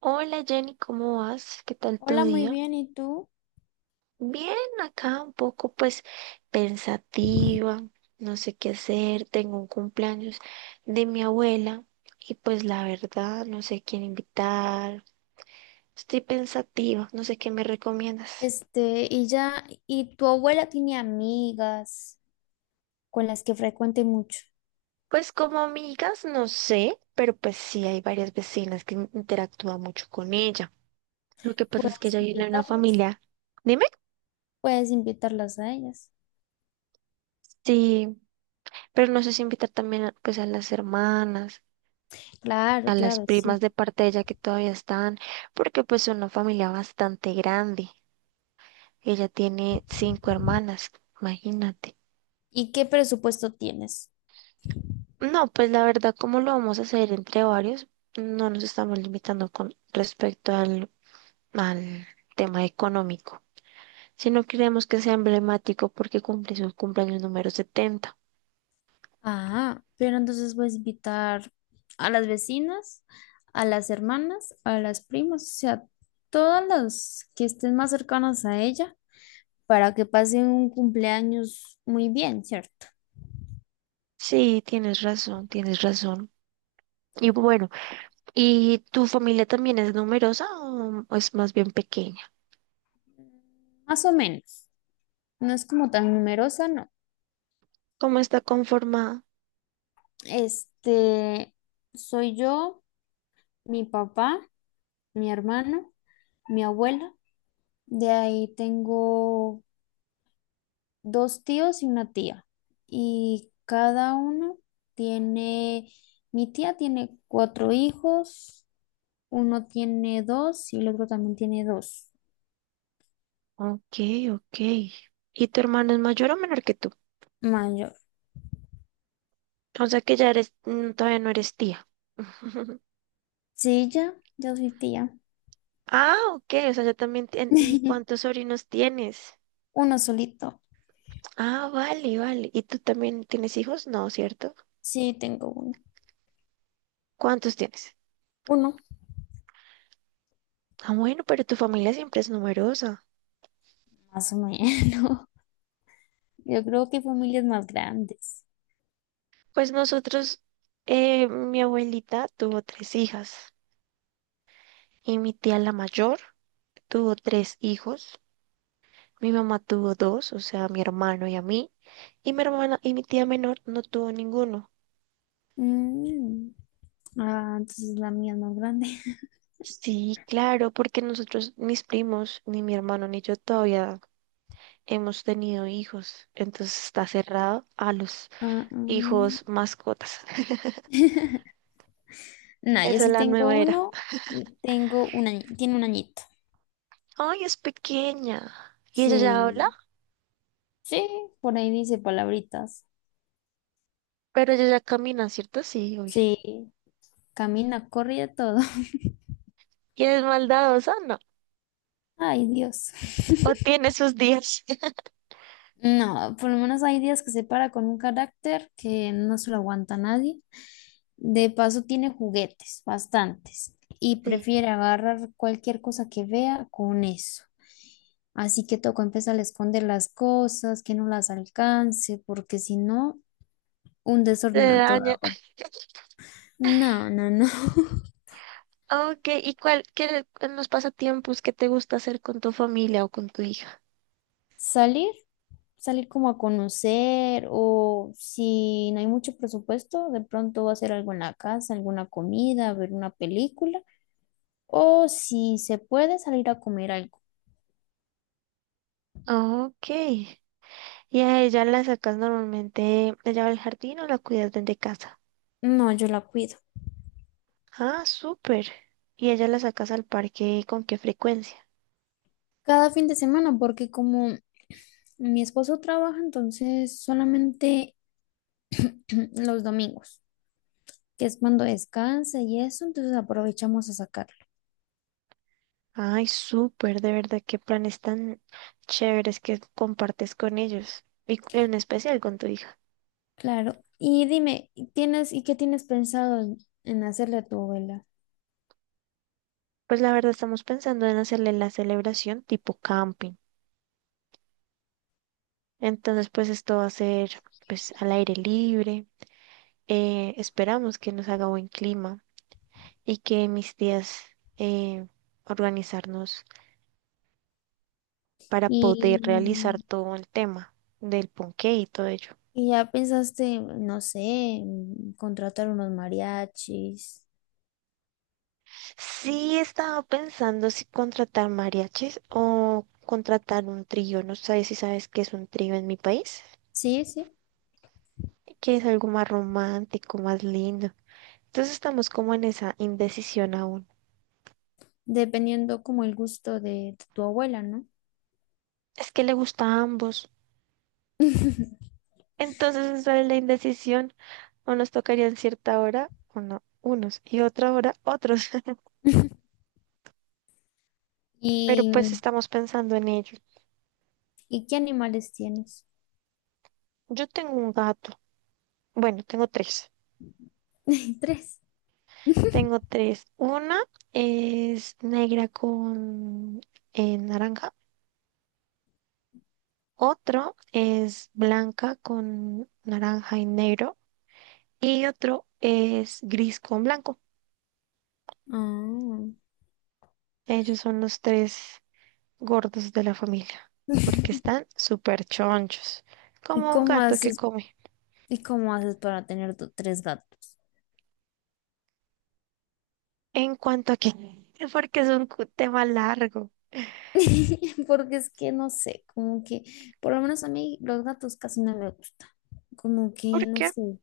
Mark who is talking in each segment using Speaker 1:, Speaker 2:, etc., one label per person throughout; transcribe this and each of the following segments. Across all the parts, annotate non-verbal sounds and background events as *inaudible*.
Speaker 1: Hola Jenny, ¿cómo vas? ¿Qué tal tu
Speaker 2: Hola, muy
Speaker 1: día?
Speaker 2: bien, ¿y tú?
Speaker 1: Bien, acá un poco pues pensativa, no sé qué hacer, tengo un cumpleaños de mi abuela y pues la verdad no sé quién invitar, estoy pensativa, no sé qué me recomiendas.
Speaker 2: Y ya, ¿y tu abuela tiene amigas con las que frecuente mucho?
Speaker 1: Pues como amigas, no sé, pero pues sí hay varias vecinas que interactúan mucho con ella. Lo que pasa es que
Speaker 2: ¿Puedes
Speaker 1: ella viene de una
Speaker 2: invitarlas?
Speaker 1: familia, dime,
Speaker 2: Puedes invitarlas a ellas.
Speaker 1: sí, pero no sé si invitar también pues a las hermanas.
Speaker 2: Claro,
Speaker 1: A las
Speaker 2: claro, sí.
Speaker 1: primas de parte de ella que todavía están, porque pues es una familia bastante grande. Ella tiene cinco hermanas, imagínate.
Speaker 2: ¿Y qué presupuesto tienes?
Speaker 1: No, pues la verdad, ¿cómo lo vamos a hacer entre varios? No nos estamos limitando con respecto al tema económico, sino queremos que sea emblemático porque cumple su cumpleaños número 70.
Speaker 2: Ah, pero entonces puedes invitar a las vecinas, a las hermanas, a las primas, o sea, todas las que estén más cercanas a ella para que pasen un cumpleaños muy bien, ¿cierto?
Speaker 1: Sí, tienes razón, tienes razón. Y bueno, ¿y tu familia también es numerosa o es más bien pequeña?
Speaker 2: Más o menos. No es como tan numerosa, no.
Speaker 1: ¿Cómo está conformada?
Speaker 2: Este, Soy yo, mi papá, mi hermano, mi abuela. De ahí tengo dos tíos y una tía. Y cada uno tiene, mi tía tiene cuatro hijos, uno tiene dos y el otro también tiene dos.
Speaker 1: Ok, ok. ¿Y tu hermano es mayor o menor que tú?
Speaker 2: Mayor.
Speaker 1: O sea que ya eres, todavía no eres tía. *laughs*
Speaker 2: Sí, ya, yo soy tía.
Speaker 1: Ah, ok, o sea, ya también ¿Y cuántos
Speaker 2: *laughs*
Speaker 1: sobrinos tienes?
Speaker 2: Uno solito.
Speaker 1: Ah, vale, vale. ¿Y tú también tienes hijos? No, ¿cierto?
Speaker 2: Sí, tengo uno.
Speaker 1: ¿Cuántos tienes?
Speaker 2: Uno,
Speaker 1: Ah, bueno, pero tu familia siempre es numerosa.
Speaker 2: más o menos. Yo creo que familias más grandes.
Speaker 1: Pues nosotros, mi abuelita tuvo tres hijas y mi tía la mayor tuvo tres hijos. Mi mamá tuvo dos, o sea, mi hermano y a mí, y mi hermana y mi tía menor no tuvo ninguno.
Speaker 2: Mm. Ah, entonces la mía es más grande. *laughs*
Speaker 1: Sí, claro, porque nosotros, mis primos, ni mi hermano ni yo todavía hemos tenido hijos, entonces está cerrado a los
Speaker 2: Ah, mm.
Speaker 1: hijos mascotas. *laughs*
Speaker 2: *laughs* No, yo
Speaker 1: Esa es
Speaker 2: sí
Speaker 1: la
Speaker 2: tengo
Speaker 1: nueva era.
Speaker 2: uno. Y tengo un año, tiene un añito.
Speaker 1: Ay, es pequeña. Y ella ya habla,
Speaker 2: Sí, sí, por ahí dice palabritas.
Speaker 1: pero ella ya camina, ¿cierto? Sí, obvio.
Speaker 2: Sí, camina, corre y de todo. *laughs*
Speaker 1: ¿Y es maldadosa? No.
Speaker 2: Ay, Dios.
Speaker 1: O
Speaker 2: *laughs*
Speaker 1: tiene sus días. *laughs*
Speaker 2: No, por lo menos hay días que se para con un carácter que no se lo aguanta nadie. De paso tiene juguetes, bastantes, y
Speaker 1: Sí.
Speaker 2: prefiere agarrar cualquier cosa que vea con eso. Así que toca empezar a esconder las cosas, que no las alcance, porque si no, un
Speaker 1: Se
Speaker 2: desorden a
Speaker 1: daña.
Speaker 2: toda hora. No, no, no. *laughs*
Speaker 1: Ah, ok, ¿y cuál, qué en los pasatiempos que te gusta hacer con tu familia o con tu hija?
Speaker 2: Salir, salir como a conocer, o si no hay mucho presupuesto, de pronto va a hacer algo en la casa, alguna comida, ver una película. O si se puede salir a comer algo.
Speaker 1: Ok. ¿Y a ella la sacas normalmente, ella va al jardín o la cuidas desde casa?
Speaker 2: No, yo la cuido.
Speaker 1: Ah, súper. ¿Y ella la sacas al parque con qué frecuencia?
Speaker 2: Cada fin de semana, porque como mi esposo trabaja, entonces solamente *clears throat* los domingos, que es cuando descansa y eso, entonces aprovechamos a sacarlo.
Speaker 1: Ay, súper, de verdad, qué planes tan chéveres que compartes con ellos y en especial con tu hija.
Speaker 2: Claro. Y dime, ¿tienes y qué tienes pensado en hacerle a tu abuela?
Speaker 1: Pues la verdad estamos pensando en hacerle la celebración tipo camping. Entonces, pues esto va a ser pues al aire libre. Esperamos que nos haga buen clima y que mis tías eh, organizarnos para poder
Speaker 2: Y,
Speaker 1: realizar todo el tema del ponqué y todo ello.
Speaker 2: y ya pensaste, no sé, en contratar unos mariachis.
Speaker 1: Sí, estaba pensando si contratar mariachis o contratar un trío. No sé si sabes qué es un trío en mi país,
Speaker 2: Sí, sí,
Speaker 1: que es algo más romántico, más lindo. Entonces estamos como en esa indecisión aún.
Speaker 2: dependiendo como el gusto de tu abuela, ¿no?
Speaker 1: Es que le gusta a ambos.
Speaker 2: *laughs*
Speaker 1: Entonces esa es la indecisión. Unos tocarían cierta hora, unos, y otra hora, otros. *laughs*
Speaker 2: *laughs*
Speaker 1: Pero
Speaker 2: ¿Y,
Speaker 1: pues estamos pensando en ello.
Speaker 2: ¿y qué animales tienes?
Speaker 1: Yo tengo un gato. Bueno, tengo tres.
Speaker 2: *laughs* Tres. *laughs*
Speaker 1: Tengo tres. Una es negra con naranja. Otro es blanca con naranja y negro. Y otro es gris con blanco.
Speaker 2: Ah.
Speaker 1: Ellos son los tres gordos de la familia. Porque están súper chonchos.
Speaker 2: ¿Y
Speaker 1: Como un
Speaker 2: cómo
Speaker 1: gato que
Speaker 2: haces,
Speaker 1: come.
Speaker 2: y cómo haces para tener tres gatos?
Speaker 1: En cuanto a que, porque es un tema largo.
Speaker 2: *laughs* Porque es que no sé, como que, por lo menos a mí los gatos casi no me gustan. Como que,
Speaker 1: ¿Por
Speaker 2: no
Speaker 1: qué?
Speaker 2: sé,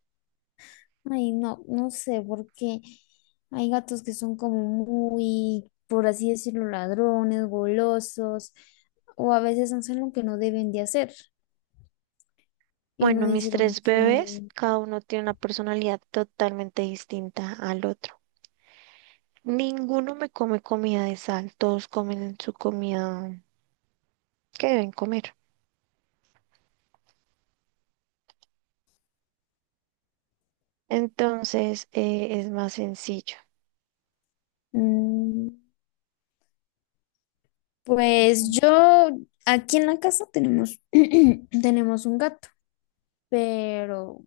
Speaker 2: ay, no, no sé, porque hay gatos que son como muy, por así decirlo, ladrones, golosos, o a veces hacen lo que no deben de hacer. Y uno
Speaker 1: Bueno, mis
Speaker 2: dice como
Speaker 1: tres bebés,
Speaker 2: que,
Speaker 1: cada uno tiene una personalidad totalmente distinta al otro. Ninguno me come comida de sal, todos comen su comida que deben comer. Entonces, es más sencillo.
Speaker 2: Mm, pues
Speaker 1: Bueno.
Speaker 2: yo, aquí en la casa tenemos, *clears throat* tenemos un gato, pero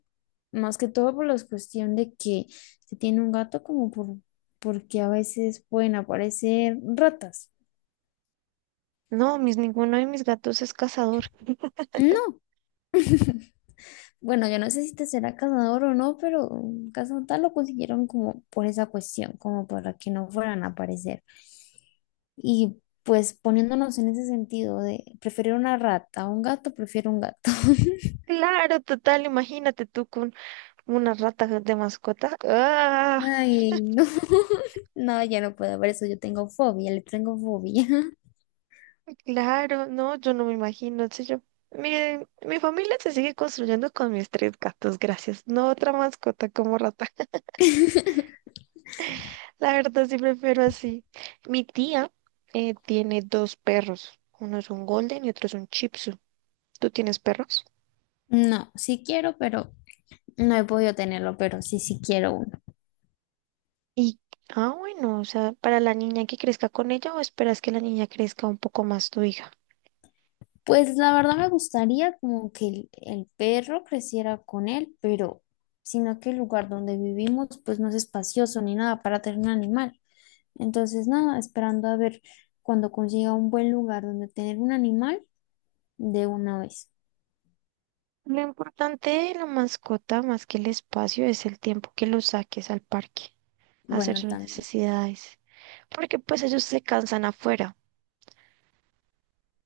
Speaker 2: más que todo por la cuestión de que se tiene un gato como porque a veces pueden aparecer ratas.
Speaker 1: No, ninguno de mis gatos es cazador.
Speaker 2: No, *laughs* bueno, yo no sé si te será cazador o no, pero cazador lo consiguieron como por esa cuestión, como para que no fueran a aparecer. Y pues poniéndonos en ese sentido de preferir una rata a un gato, prefiero un gato. *laughs*
Speaker 1: Claro, total, imagínate tú con una rata de mascota. ¡Ah!
Speaker 2: Ay, no, *laughs* no, ya no puedo ver eso, yo tengo fobia, le tengo fobia.
Speaker 1: Claro, no, yo no me imagino, sé yo. Miren, mi familia se sigue construyendo con mis tres gatos, gracias. No otra mascota como rata. *laughs*
Speaker 2: *laughs*
Speaker 1: La verdad sí prefiero así. Mi tía tiene dos perros. Uno es un golden y otro es un chipsu. ¿Tú tienes perros?
Speaker 2: No, sí quiero, pero no he podido tenerlo, pero sí, sí quiero uno.
Speaker 1: Y, ah, bueno, o sea, para la niña que crezca con ella o esperas que la niña crezca un poco más tu hija.
Speaker 2: Pues la verdad me gustaría como que el perro creciera con él, pero sino que el lugar donde vivimos pues no es espacioso ni nada para tener un animal. Entonces nada, esperando a ver cuando consiga un buen lugar donde tener un animal de una vez.
Speaker 1: Lo importante de la mascota, más que el espacio, es el tiempo que lo saques al parque, hacer
Speaker 2: Bueno,
Speaker 1: sus
Speaker 2: también.
Speaker 1: necesidades, porque pues ellos se cansan afuera.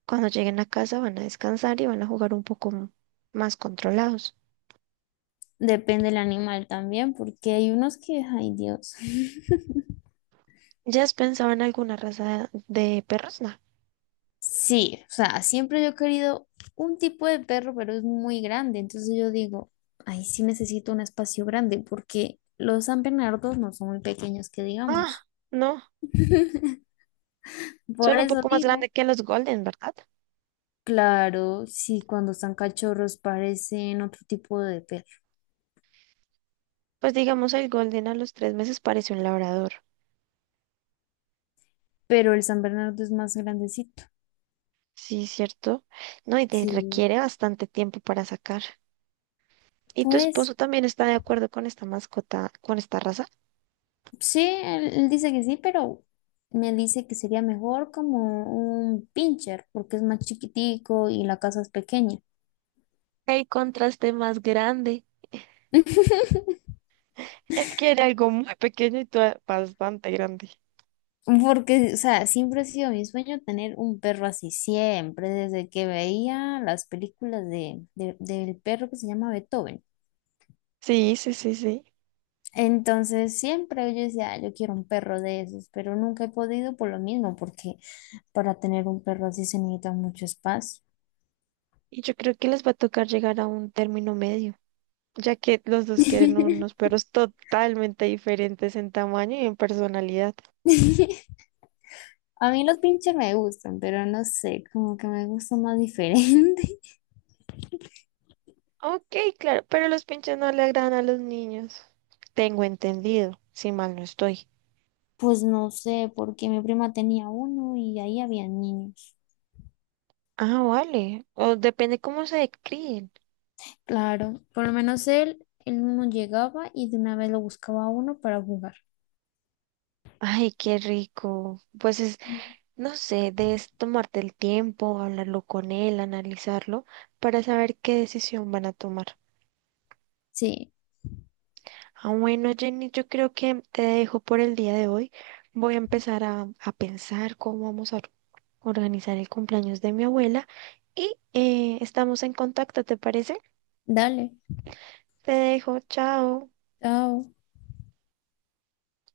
Speaker 1: Cuando lleguen a casa van a descansar y van a jugar un poco más controlados.
Speaker 2: Depende del animal también, porque hay unos que, ay, Dios. *laughs*
Speaker 1: ¿Ya has pensado en alguna raza de perros? No.
Speaker 2: Sí, o sea, siempre yo he querido un tipo de perro, pero es muy grande. Entonces yo digo, ay, sí necesito un espacio grande, porque los San Bernardos no son muy pequeños, que
Speaker 1: Ah,
Speaker 2: digamos.
Speaker 1: no,
Speaker 2: Por
Speaker 1: son un
Speaker 2: eso
Speaker 1: poco más
Speaker 2: digo,
Speaker 1: grandes que los Golden, ¿verdad?
Speaker 2: claro, sí, cuando están cachorros parecen otro tipo de perro,
Speaker 1: Pues digamos el Golden a los 3 meses parece un labrador.
Speaker 2: pero el San Bernardo es más grandecito.
Speaker 1: Sí, cierto. No, y te
Speaker 2: Sí,
Speaker 1: requiere bastante tiempo para sacar. ¿Y tu
Speaker 2: por eso.
Speaker 1: esposo también está de acuerdo con esta mascota, con esta raza?
Speaker 2: Sí, él dice que sí, pero me dice que sería mejor como un pincher, porque es más chiquitico y la casa es pequeña.
Speaker 1: ¿Qué contraste más grande?
Speaker 2: *laughs*
Speaker 1: Él quiere algo muy pequeño y tú bastante grande.
Speaker 2: Porque, o sea, siempre ha sido mi sueño tener un perro así, siempre, desde que veía las películas del perro que se llama Beethoven.
Speaker 1: Sí, sí, sí, sí.
Speaker 2: Entonces, siempre yo decía, "Ah, yo quiero un perro de esos, pero nunca he podido por lo mismo, porque para tener un perro así se necesita mucho espacio.
Speaker 1: Y yo creo que les va a tocar llegar a un término medio. Ya que los dos quieren unos
Speaker 2: *laughs*
Speaker 1: perros totalmente diferentes en tamaño y en personalidad.
Speaker 2: A mí los pinches me gustan, pero no sé, como que me gusta más diferente. *laughs*
Speaker 1: Ok, claro, pero los pinches no le agradan a los niños. Tengo entendido, si mal no estoy.
Speaker 2: Pues no sé, porque mi prima tenía uno y ahí había niños.
Speaker 1: Ah, vale. O depende cómo se críen.
Speaker 2: Claro, por lo menos él mismo llegaba y de una vez lo buscaba a uno para jugar.
Speaker 1: Ay, qué rico. Pues no sé, debes tomarte el tiempo, hablarlo con él, analizarlo, para saber qué decisión van a tomar.
Speaker 2: Sí,
Speaker 1: Ah, bueno, Jenny, yo creo que te dejo por el día de hoy. Voy a empezar a pensar cómo vamos a organizar el cumpleaños de mi abuela y estamos en contacto, ¿te parece?
Speaker 2: dale,
Speaker 1: Te dejo, chao.
Speaker 2: chao.